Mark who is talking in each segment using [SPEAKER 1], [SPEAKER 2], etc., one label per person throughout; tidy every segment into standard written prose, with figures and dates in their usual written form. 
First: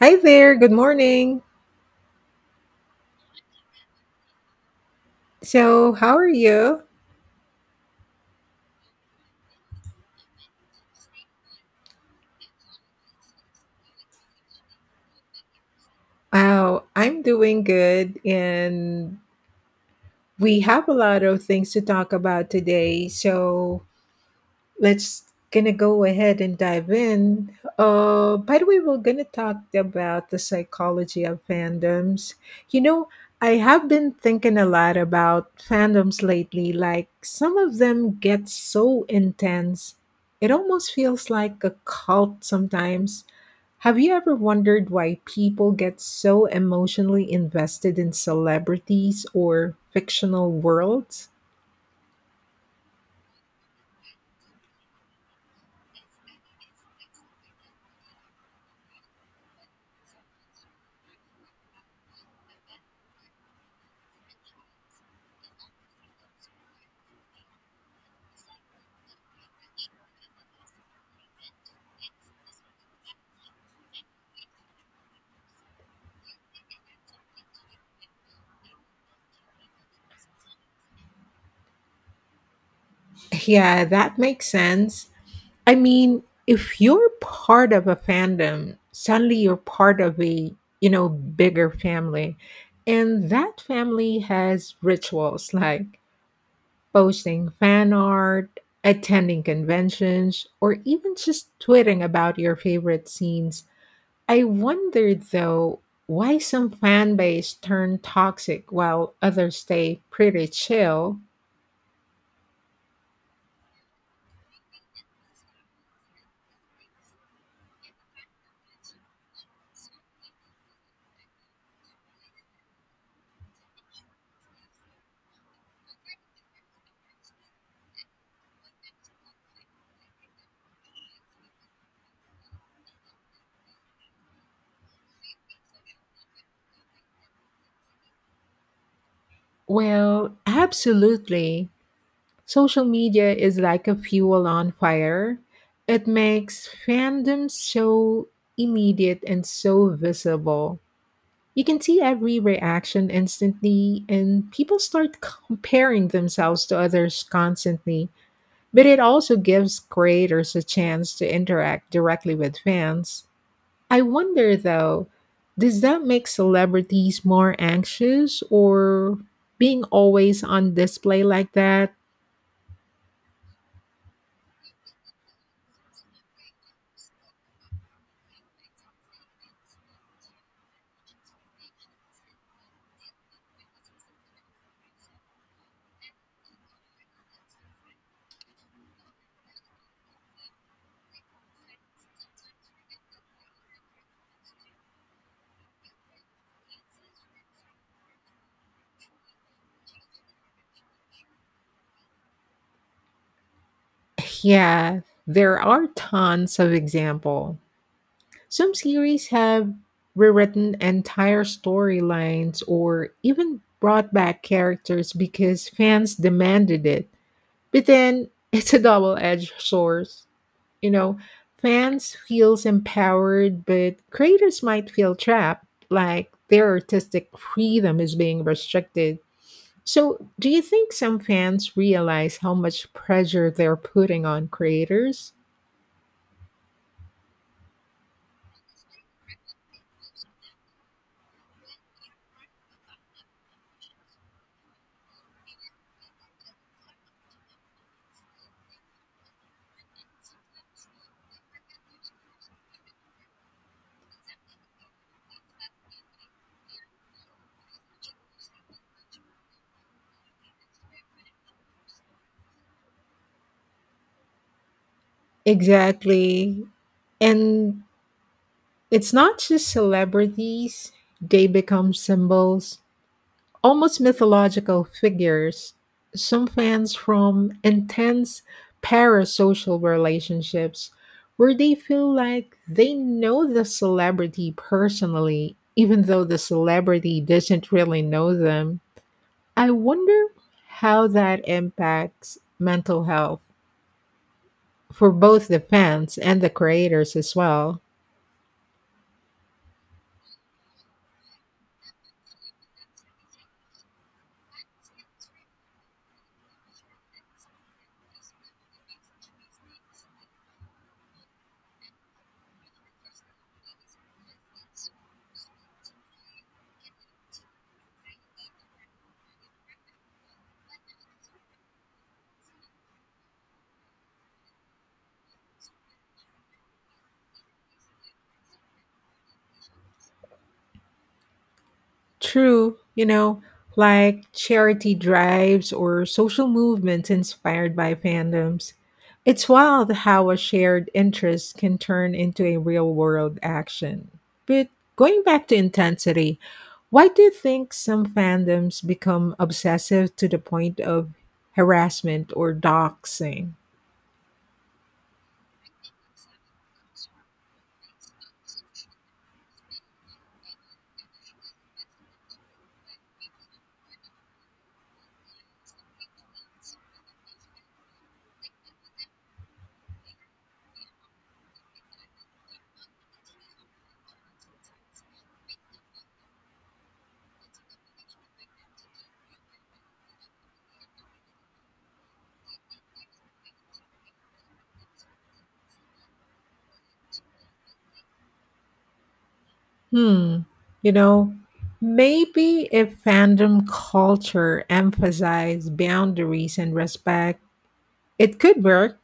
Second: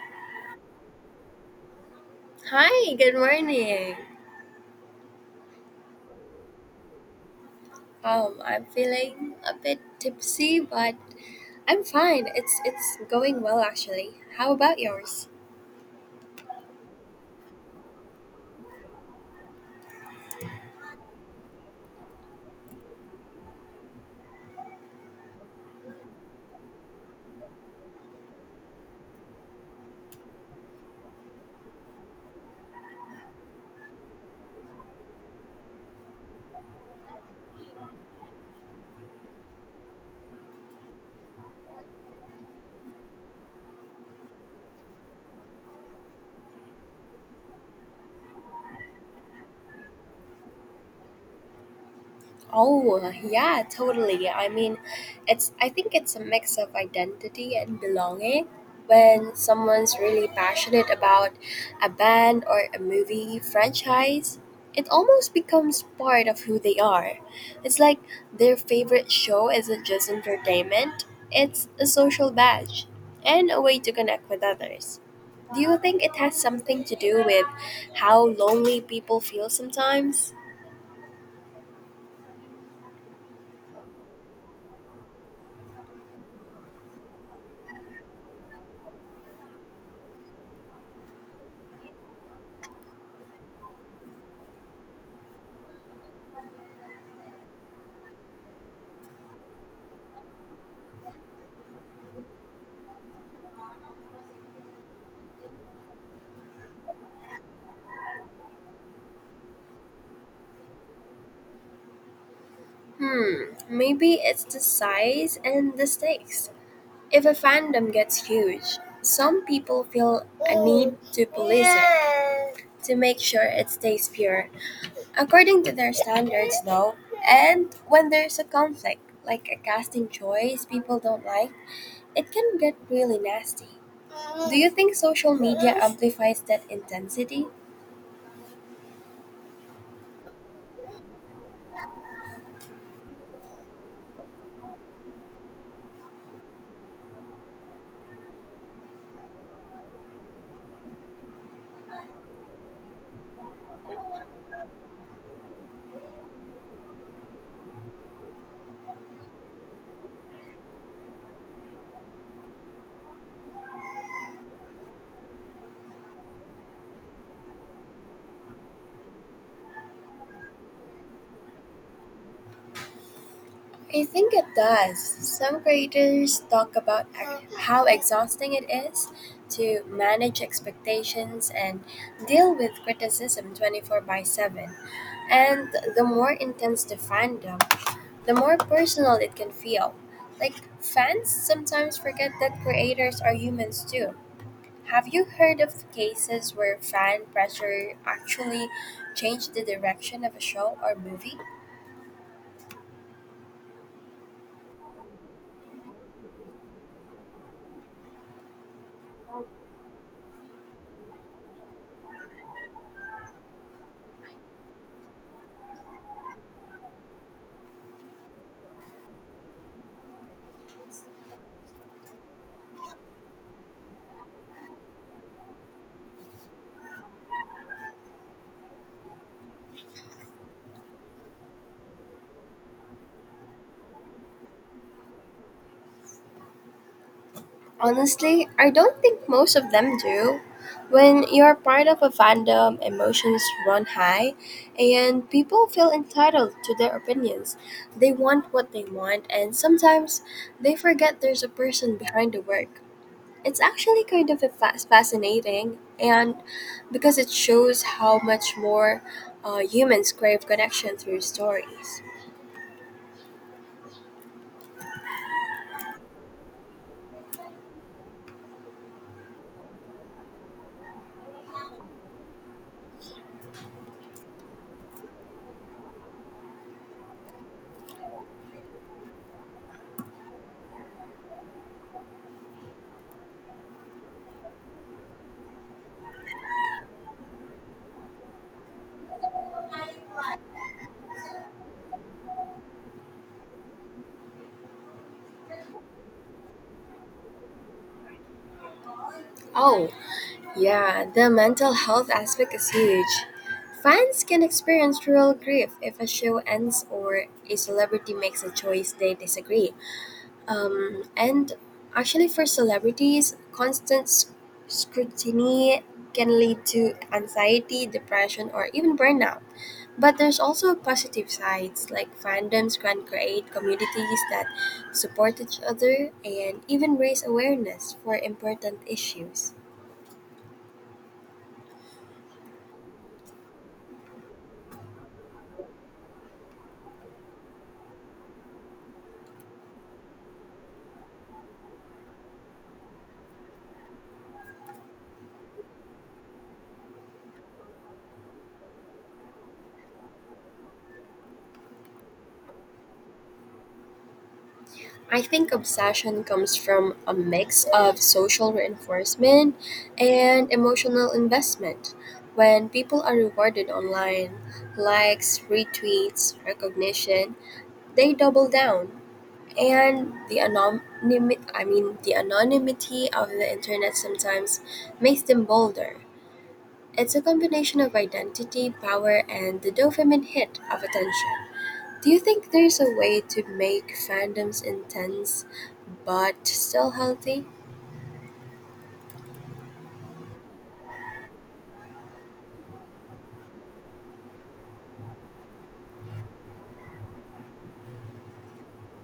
[SPEAKER 1] Hi there, good morning.
[SPEAKER 2] Hi, good morning.
[SPEAKER 1] So, how are you?
[SPEAKER 2] I'm feeling a bit tipsy, but I'm fine. It's going well actually. How about yours?
[SPEAKER 1] Wow, I'm doing good, and we have a lot of things to talk about today. So, let's gonna go ahead and dive in. By the way, we're gonna talk about the psychology of fandoms. You know, I have been thinking a lot about fandoms lately. Like some of them get so intense, it almost feels like a cult sometimes. Have you ever wondered why people get so emotionally invested in celebrities or fictional worlds?
[SPEAKER 2] Oh, yeah, totally. I mean, it's I think it's a mix of identity and belonging. When someone's really passionate about a band or a movie franchise, it almost becomes part of who they are. It's like their favorite show isn't just entertainment, it's a social badge and a way to connect with others. Do you think it has something to do with how lonely people feel sometimes?
[SPEAKER 1] Yeah, that makes sense. I mean, if you're part of a fandom, suddenly you're part of a, bigger family. And that family has rituals like posting fan art, attending conventions, or even just tweeting about your favorite scenes. I wondered though why some fan base turn toxic while others stay pretty chill.
[SPEAKER 2] Hmm, maybe it's the size and the stakes. If a fandom gets huge, some people feel a need to police it to make sure it stays pure, according to their standards, though. And when there's a conflict, like a casting choice people don't like, it can get really nasty. Do you think social media amplifies that intensity?
[SPEAKER 1] Well, absolutely. Social media is like a fuel on fire. It makes fandoms so immediate and so visible. You can see every reaction instantly, and people start comparing themselves to others constantly. But it also gives creators a chance to interact directly with fans. I wonder though, does that make celebrities more anxious or being always on display like that?
[SPEAKER 2] I think it does. Some creators talk about how exhausting it is to manage expectations and deal with criticism 24/7. And the more intense the fandom, the more personal it can feel. Like, fans sometimes forget that creators are humans too. Have you heard of cases where fan pressure actually changed the direction of a show or movie?
[SPEAKER 1] Yeah, there are tons of example. Some series have rewritten entire storylines or even brought back characters because fans demanded it. But then it's a double-edged sword. You know, Fans feels empowered, but creators might feel trapped, like their artistic freedom is being restricted. So, do you think some fans realize how much pressure they're putting on creators?
[SPEAKER 2] Honestly, I don't think most of them do. When you're part of a fandom, emotions run high, and people feel entitled to their opinions. They want what they want, and sometimes they forget there's a person behind the work. It's actually kind of a fascinating, and because it shows how much more humans crave connection through stories.
[SPEAKER 1] Exactly. And it's not just celebrities, they become symbols, almost mythological figures. Some fans from intense parasocial relationships where they feel like they know the celebrity personally, even though the celebrity doesn't really know them. I wonder how that impacts mental health for both the fans and the creators as well.
[SPEAKER 2] Oh, yeah, the mental health aspect is huge. Fans can experience real grief if a show ends or a celebrity makes a choice they disagree. And actually, for celebrities, constant scrutiny can lead to anxiety, depression, or even burnout. But there's also positive sides, like fandoms can create communities that support each other and even raise awareness for important issues.
[SPEAKER 1] True, like charity drives or social movements inspired by fandoms. It's wild how a shared interest can turn into a real world action. But going back to intensity, why do you think some fandoms become obsessive to the point of harassment or doxing?
[SPEAKER 2] I think obsession comes from a mix of social reinforcement and emotional investment. When people are rewarded online, likes, retweets, recognition, they double down. And the anonymity, I mean, the anonymity of the internet sometimes makes them bolder. It's a combination of identity, power, and the dopamine hit of attention. Do you think there's a way to make fandoms intense but still healthy?
[SPEAKER 1] Hmm, you know, maybe if fandom culture emphasized boundaries and respect, it could work,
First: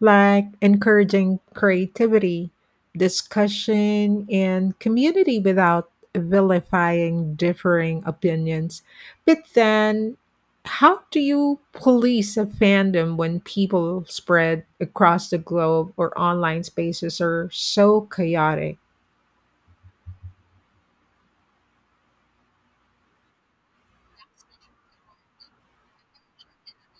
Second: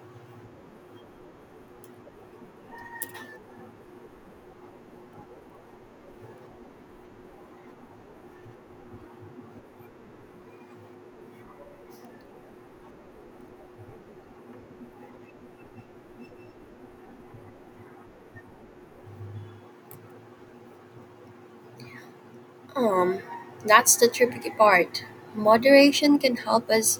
[SPEAKER 1] like encouraging creativity, discussion, and community without vilifying differing opinions. But then, how do you police a fandom when people spread across the globe or online spaces are so chaotic?
[SPEAKER 2] Um, that's the tricky part. Moderation can help us,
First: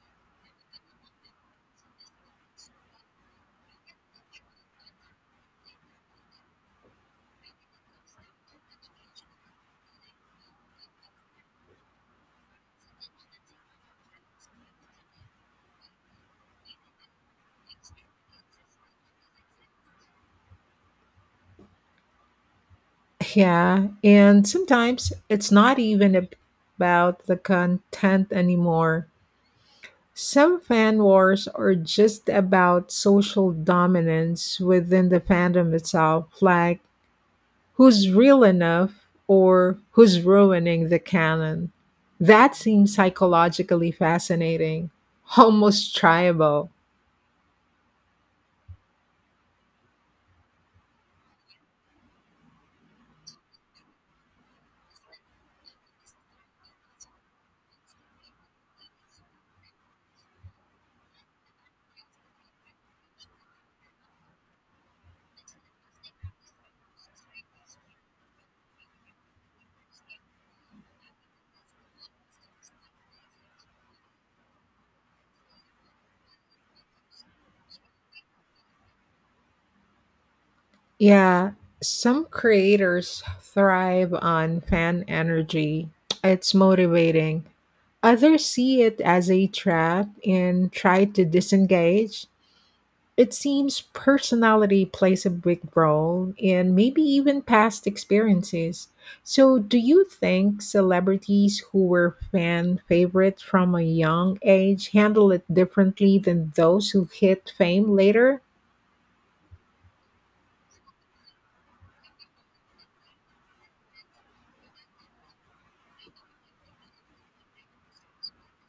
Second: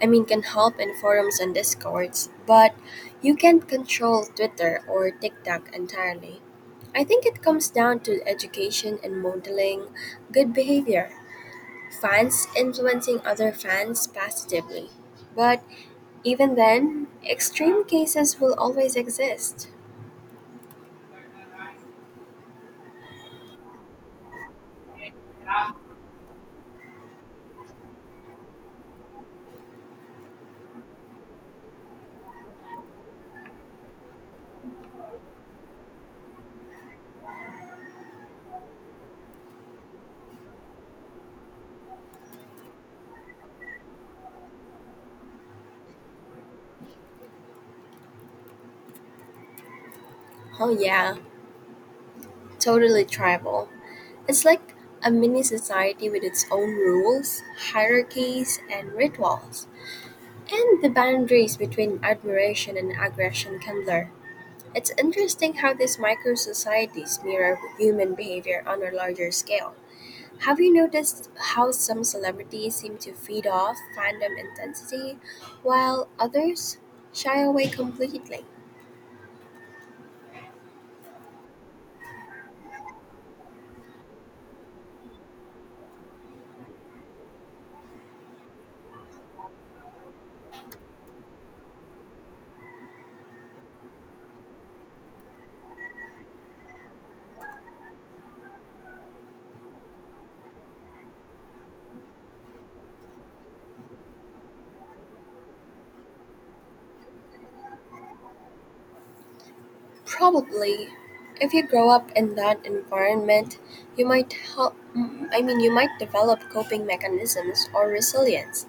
[SPEAKER 2] I mean, can help in forums and discords, but you can't control Twitter or TikTok entirely. I think it comes down to education and modeling good behavior, fans influencing other fans positively. But even then, extreme cases will always exist.
[SPEAKER 1] Yeah, and sometimes it's not even about the content anymore. Some fan wars are just about social dominance within the fandom itself, like who's real enough or who's ruining the canon. That seems psychologically fascinating, almost triable.
[SPEAKER 2] Oh, yeah, totally tribal. It's like a mini society with its own rules, hierarchies, and rituals. And the boundaries between admiration and aggression can blur. It's interesting how these micro societies mirror human behavior on a larger scale. Have you noticed how some celebrities seem to feed off fandom intensity while others shy away completely?
[SPEAKER 1] Yeah, some creators thrive on fan energy. It's motivating. Others see it as a trap and try to disengage. It seems personality plays a big role and maybe even past experiences. So, do you think celebrities who were fan favorites from a young age handle it differently than those who hit fame later?
[SPEAKER 2] Probably. If you grow up in that environment, you might help I mean you might develop coping mechanisms or resilience.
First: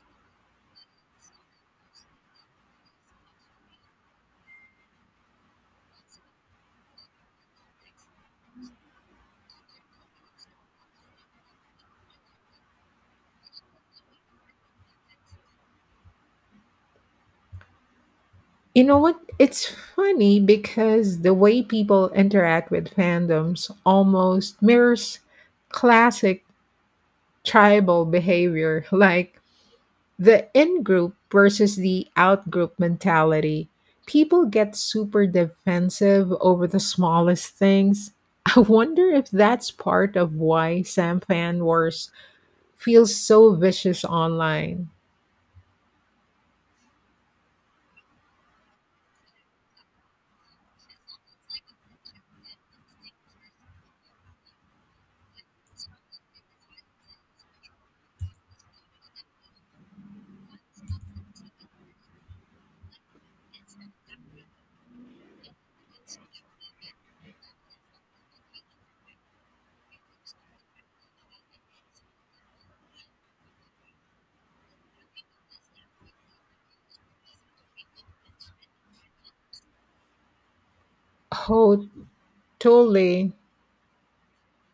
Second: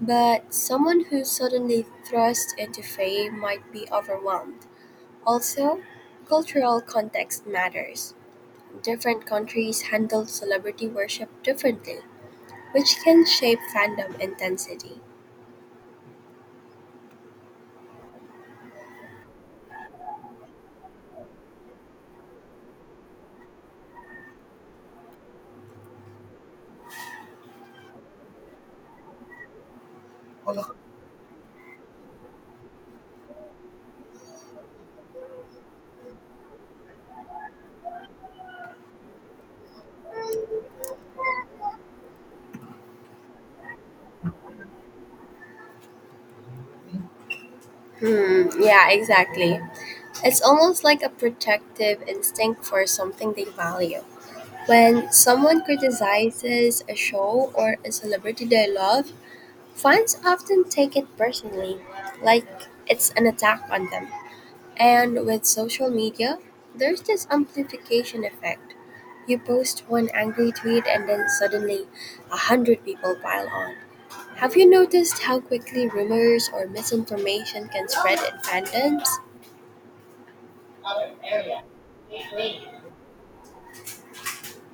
[SPEAKER 2] But someone who suddenly thrust into fame might be overwhelmed. Also, cultural context matters. Different countries handle celebrity worship differently, which can shape fandom intensity.
[SPEAKER 1] You know what? It's funny because the way people interact with fandoms almost mirrors classic tribal behavior. Like, the in group versus the out group mentality. People get super defensive over the smallest things. I wonder if that's part of why Sam fan wars feels so vicious online.
[SPEAKER 2] Hmm, yeah, exactly. It's almost like a protective instinct for something they value. When someone criticizes a show or a celebrity they love, fans often take it personally, like it's an attack on them. And with social media, there's this amplification effect. You post one angry tweet and then suddenly a hundred people pile on. Have you noticed how quickly rumors or misinformation can spread in fandoms?
[SPEAKER 1] Oh, totally.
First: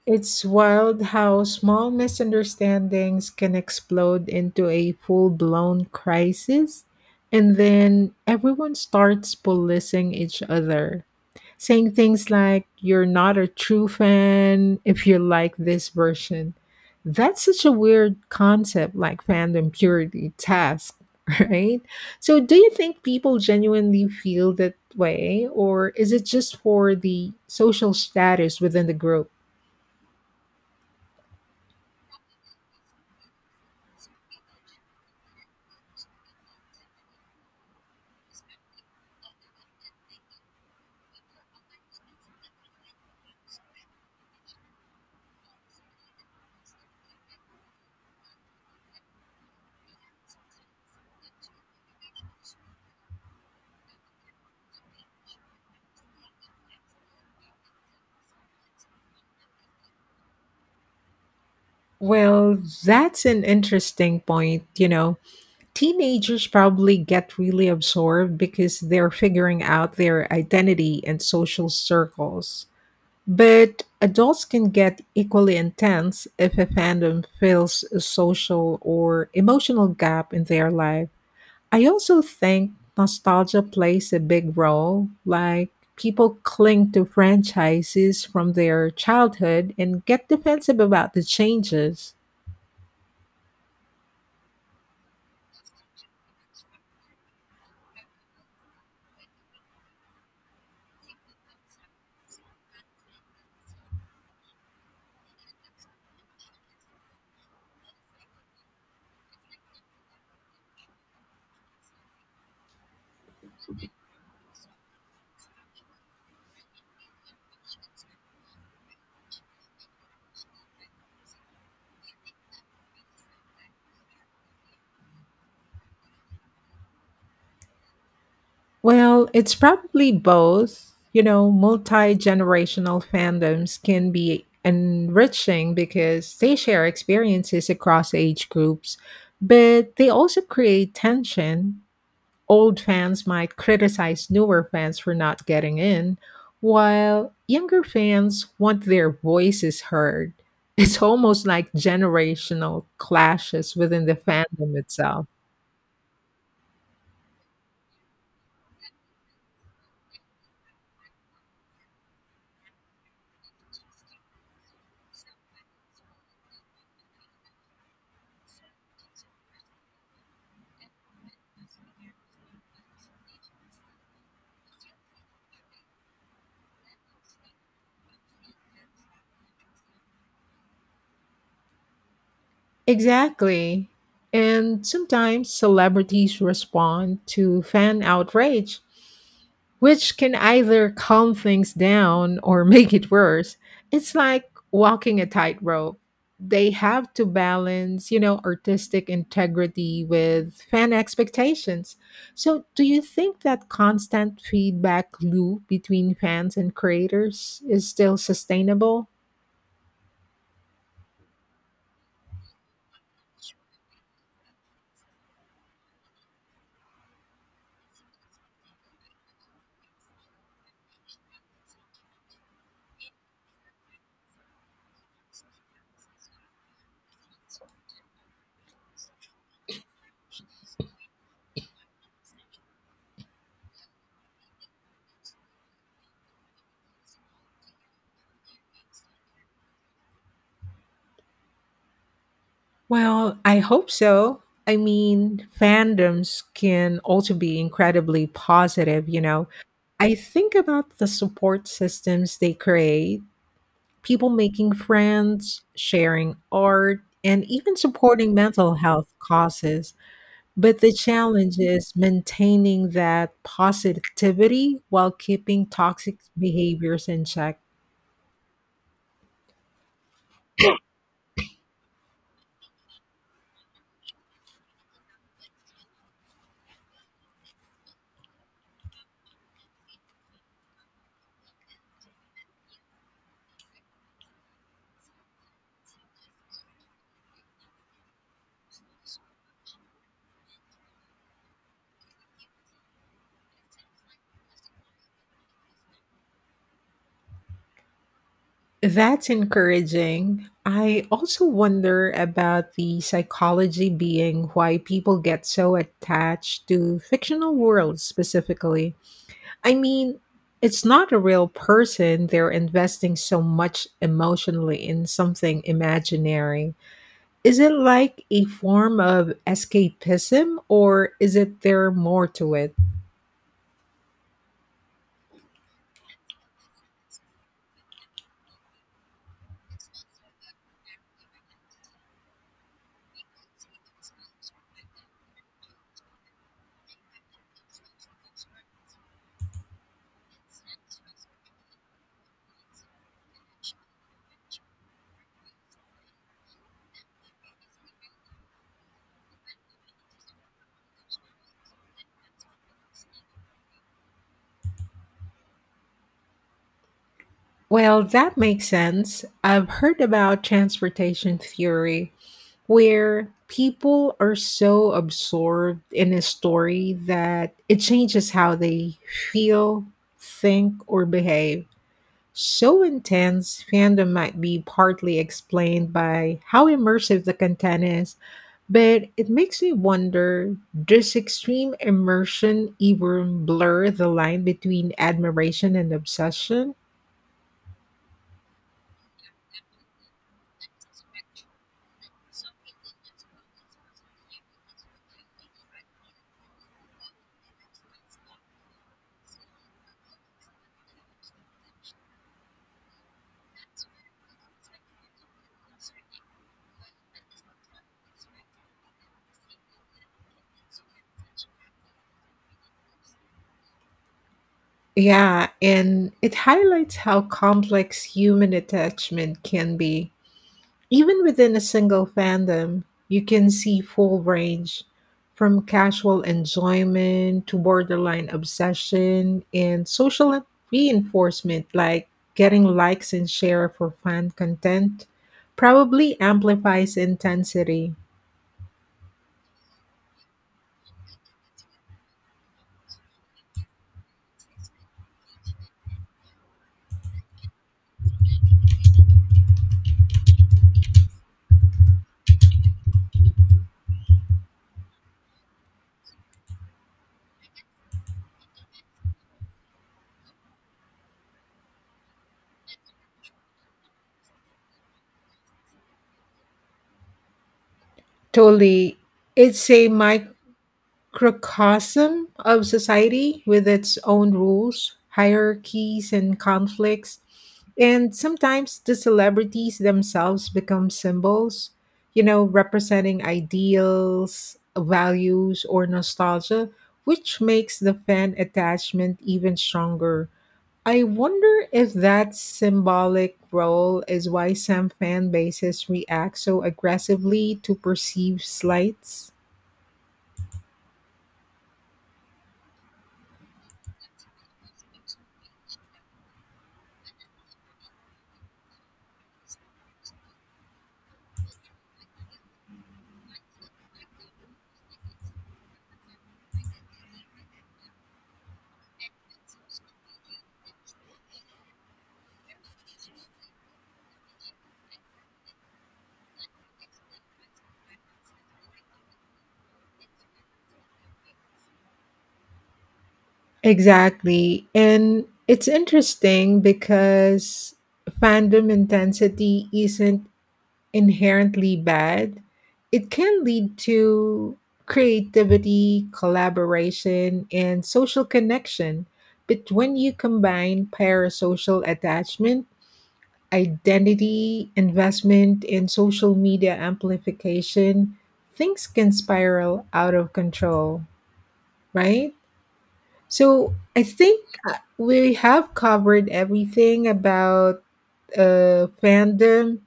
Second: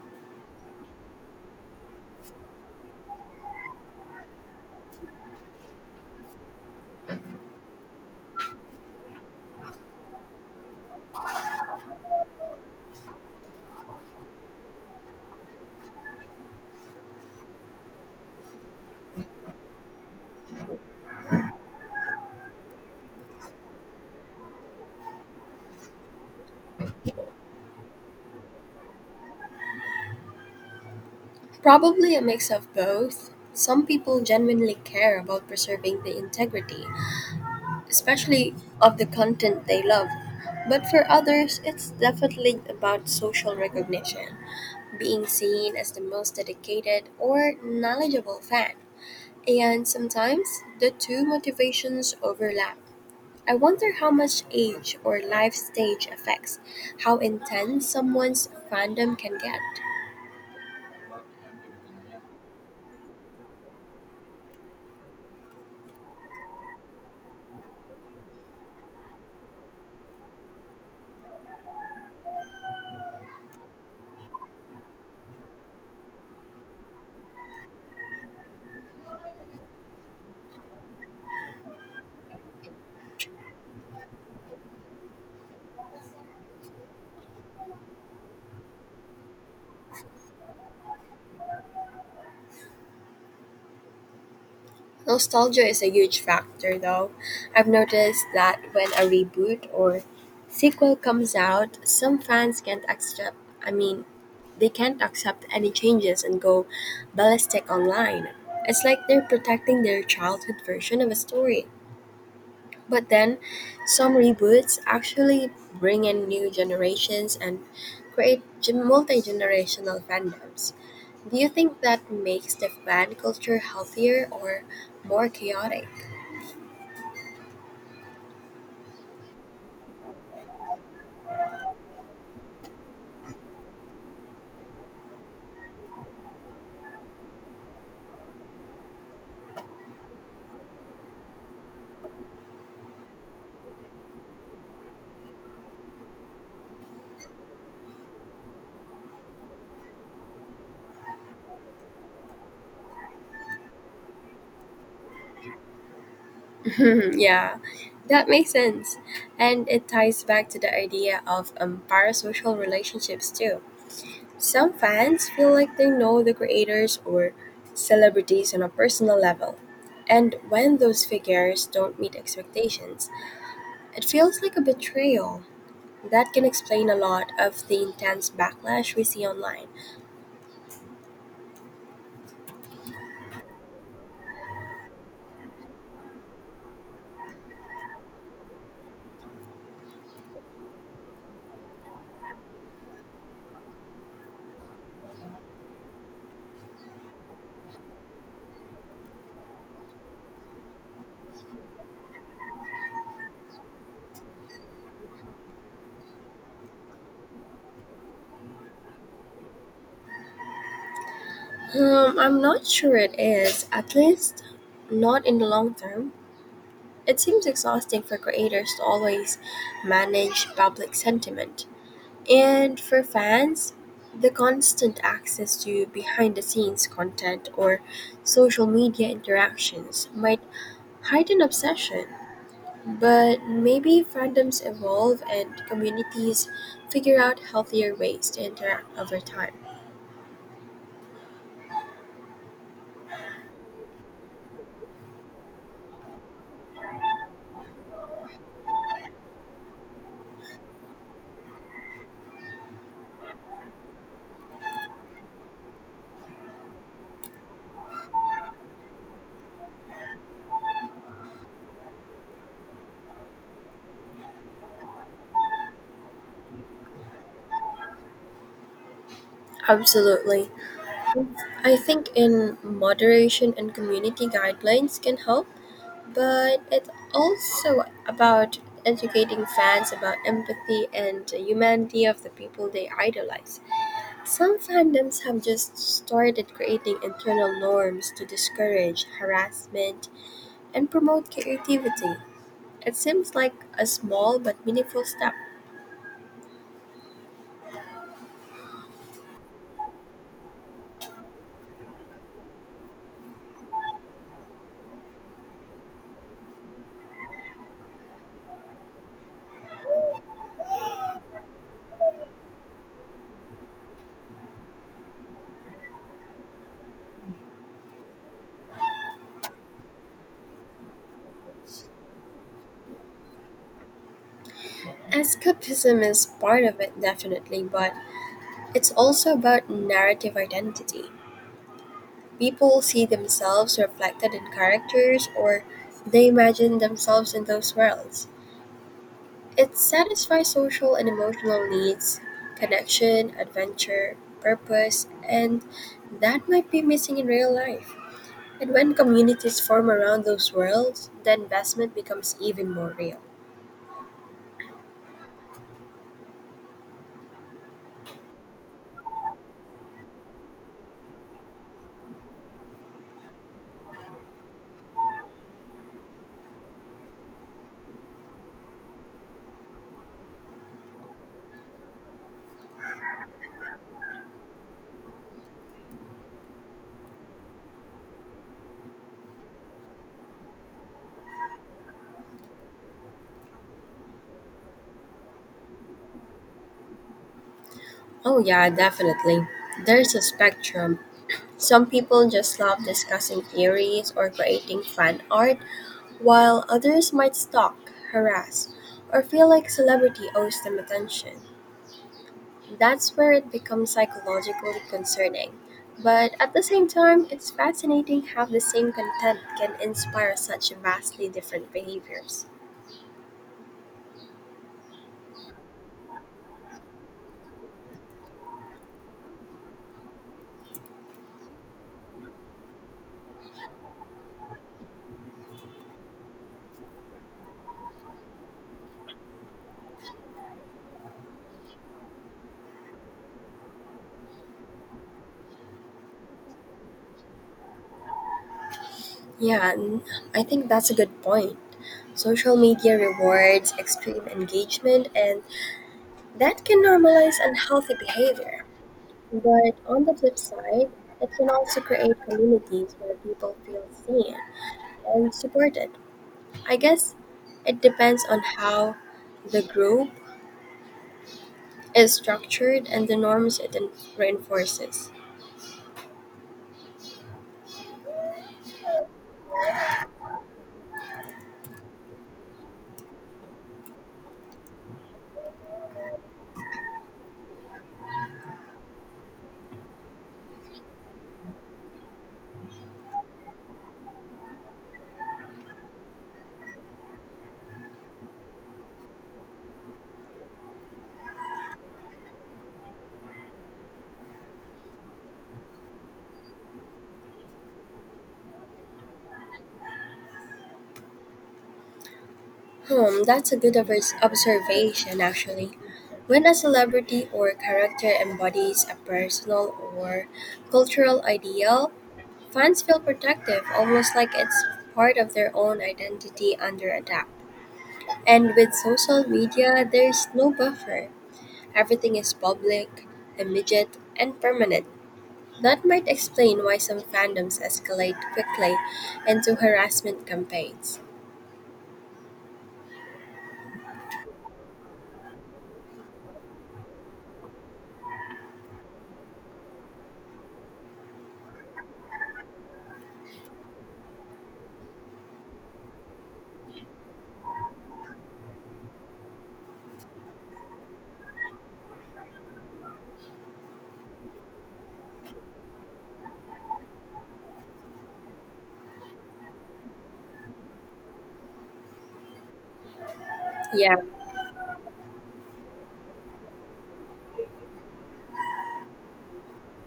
[SPEAKER 1] It's wild how small misunderstandings can explode into a full blown crisis, and then everyone starts policing each other, saying things like you're not a true fan if you like this version. That's such a weird concept like fandom purity test, right? So do you think people genuinely feel that way or is it just for the social status within the group?
[SPEAKER 2] Probably a mix of both. Some people genuinely care about preserving the integrity, especially of the content they love. But for others, it's definitely about social recognition, being seen as the most dedicated or knowledgeable fan. And sometimes the two motivations overlap. I wonder how much age or life stage affects how intense someone's fandom can get.
[SPEAKER 1] Well, that's an interesting point, Teenagers probably get really absorbed because they're figuring out their identity and social circles. But adults can get equally intense if a fandom fills a social or emotional gap in their life. I also think nostalgia plays a big role, like people cling to franchises from their childhood and get defensive about the changes.
[SPEAKER 2] Nostalgia is a huge factor, though. I've noticed that when a reboot or sequel comes out, some fans can't accept, I mean, they can't accept any changes and go ballistic online. It's like they're protecting their childhood version of a story. But then, some reboots actually bring in new generations and create multi generational fandoms. Do you think that makes the fan culture healthier or more chaotic?
[SPEAKER 1] Well, it's probably both. Multi generational fandoms can be enriching because they share experiences across age groups, but they also create tension. Old fans might criticize newer fans for not getting in, while younger fans want their voices heard. It's almost like generational clashes within the fandom itself.
[SPEAKER 2] Yeah, that makes sense. And it ties back to the idea of parasocial relationships too. Some fans feel like they know the creators or celebrities on a personal level. And when those figures don't meet expectations, it feels like a betrayal. That can explain a lot of the intense backlash we see online.
[SPEAKER 1] Exactly. And sometimes celebrities respond to fan outrage, which can either calm things down or make it worse. It's like walking a tightrope. They have to balance, artistic integrity with fan expectations. So, do you think that constant feedback loop between fans and creators is still sustainable?
[SPEAKER 2] I'm not sure it is, at least not in the long term. It seems exhausting for creators to always manage public sentiment. And for fans, the constant access to behind the scenes content or social media interactions might heighten obsession. But maybe fandoms evolve and communities figure out healthier ways to interact over time.
[SPEAKER 1] Well, I hope so. I mean, fandoms can also be incredibly positive. I think about the support systems they create, people making friends, sharing art, and even supporting mental health causes. But the challenge is maintaining that positivity while keeping toxic behaviors in check.
[SPEAKER 2] Absolutely. I think in moderation and community guidelines can help, but it's also about educating fans about empathy and the humanity of the people they idolize. Some fandoms have just started creating internal norms to discourage harassment and promote creativity. It seems like a small but meaningful step.
[SPEAKER 1] That's encouraging. I also wonder about the psychology being why people get so attached to fictional worlds specifically. I mean, it's not a real person, they're investing so much emotionally in something imaginary. Is it like a form of escapism, or is it there more to it?
[SPEAKER 2] Escapism is part of it, definitely, but it's also about narrative identity. People see themselves reflected in characters or they imagine themselves in those worlds. It satisfies social and emotional needs, connection, adventure, purpose, and that might be missing in real life. And when communities form around those worlds, the investment becomes even more real.
[SPEAKER 1] Well, that makes sense. I've heard about transportation theory where people are so absorbed in a story that it changes how they feel, think, or behave. So intense, fandom might be partly explained by how immersive the content is, but it makes me wonder does extreme immersion even blur the line between admiration and obsession?
[SPEAKER 2] Oh, yeah, definitely. There's a spectrum. Some people just love discussing theories or creating fan art, while others might stalk, harass, or feel like celebrity owes them attention. That's where it becomes psychologically concerning. But at the same time, it's fascinating how the same content can inspire such vastly different behaviors.
[SPEAKER 1] Yeah, and it highlights how complex human attachment can be. Even within a single fandom, you can see full range from casual enjoyment to borderline obsession and social reinforcement like getting likes and share for fan content probably amplifies intensity.
[SPEAKER 2] Yeah, and I think that's a good point. Social media rewards extreme engagement and that can normalize unhealthy behavior, but on the flip side, it can also create communities where people feel seen and supported. I guess it depends on how the group is structured and the norms it reinforces.
[SPEAKER 1] Totally. It's a microcosm of society with its own rules, hierarchies, and conflicts. And sometimes the celebrities themselves become symbols, representing ideals, values, or nostalgia, which makes the fan attachment even stronger. I wonder if that symbolic role is why some fan bases react so aggressively to perceived slights.
[SPEAKER 2] Hmm, that's a good observation actually. When a celebrity or character embodies a personal or cultural ideal, fans feel protective, almost like it's part of their own identity under attack. And with social media, there's no buffer. Everything is public, immediate, and permanent. That might explain why some fandoms escalate quickly into harassment campaigns.
[SPEAKER 1] Exactly. And it's interesting because fandom intensity isn't inherently bad. It can lead to creativity, collaboration, and social connection. But when you combine parasocial attachment, identity, investment, and social media amplification, things can spiral out of control, right? So
[SPEAKER 2] Yeah.
[SPEAKER 1] I think we have covered everything about fandom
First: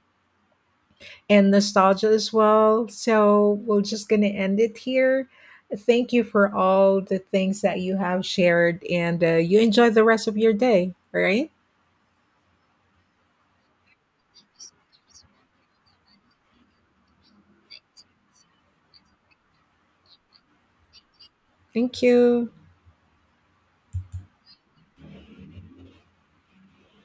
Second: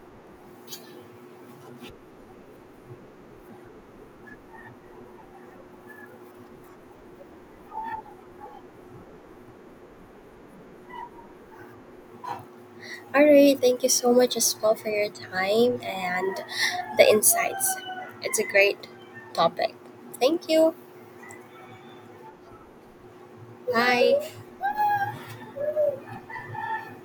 [SPEAKER 1] and nostalgia as well. So we're just gonna end it here. Thank you for all the things that you have shared, and you enjoy the rest of your day. All right.
[SPEAKER 2] All right. Thank you so much as well for your time and the insights. It's a great topic. Thank you.
[SPEAKER 1] Thank you.
[SPEAKER 2] Bye.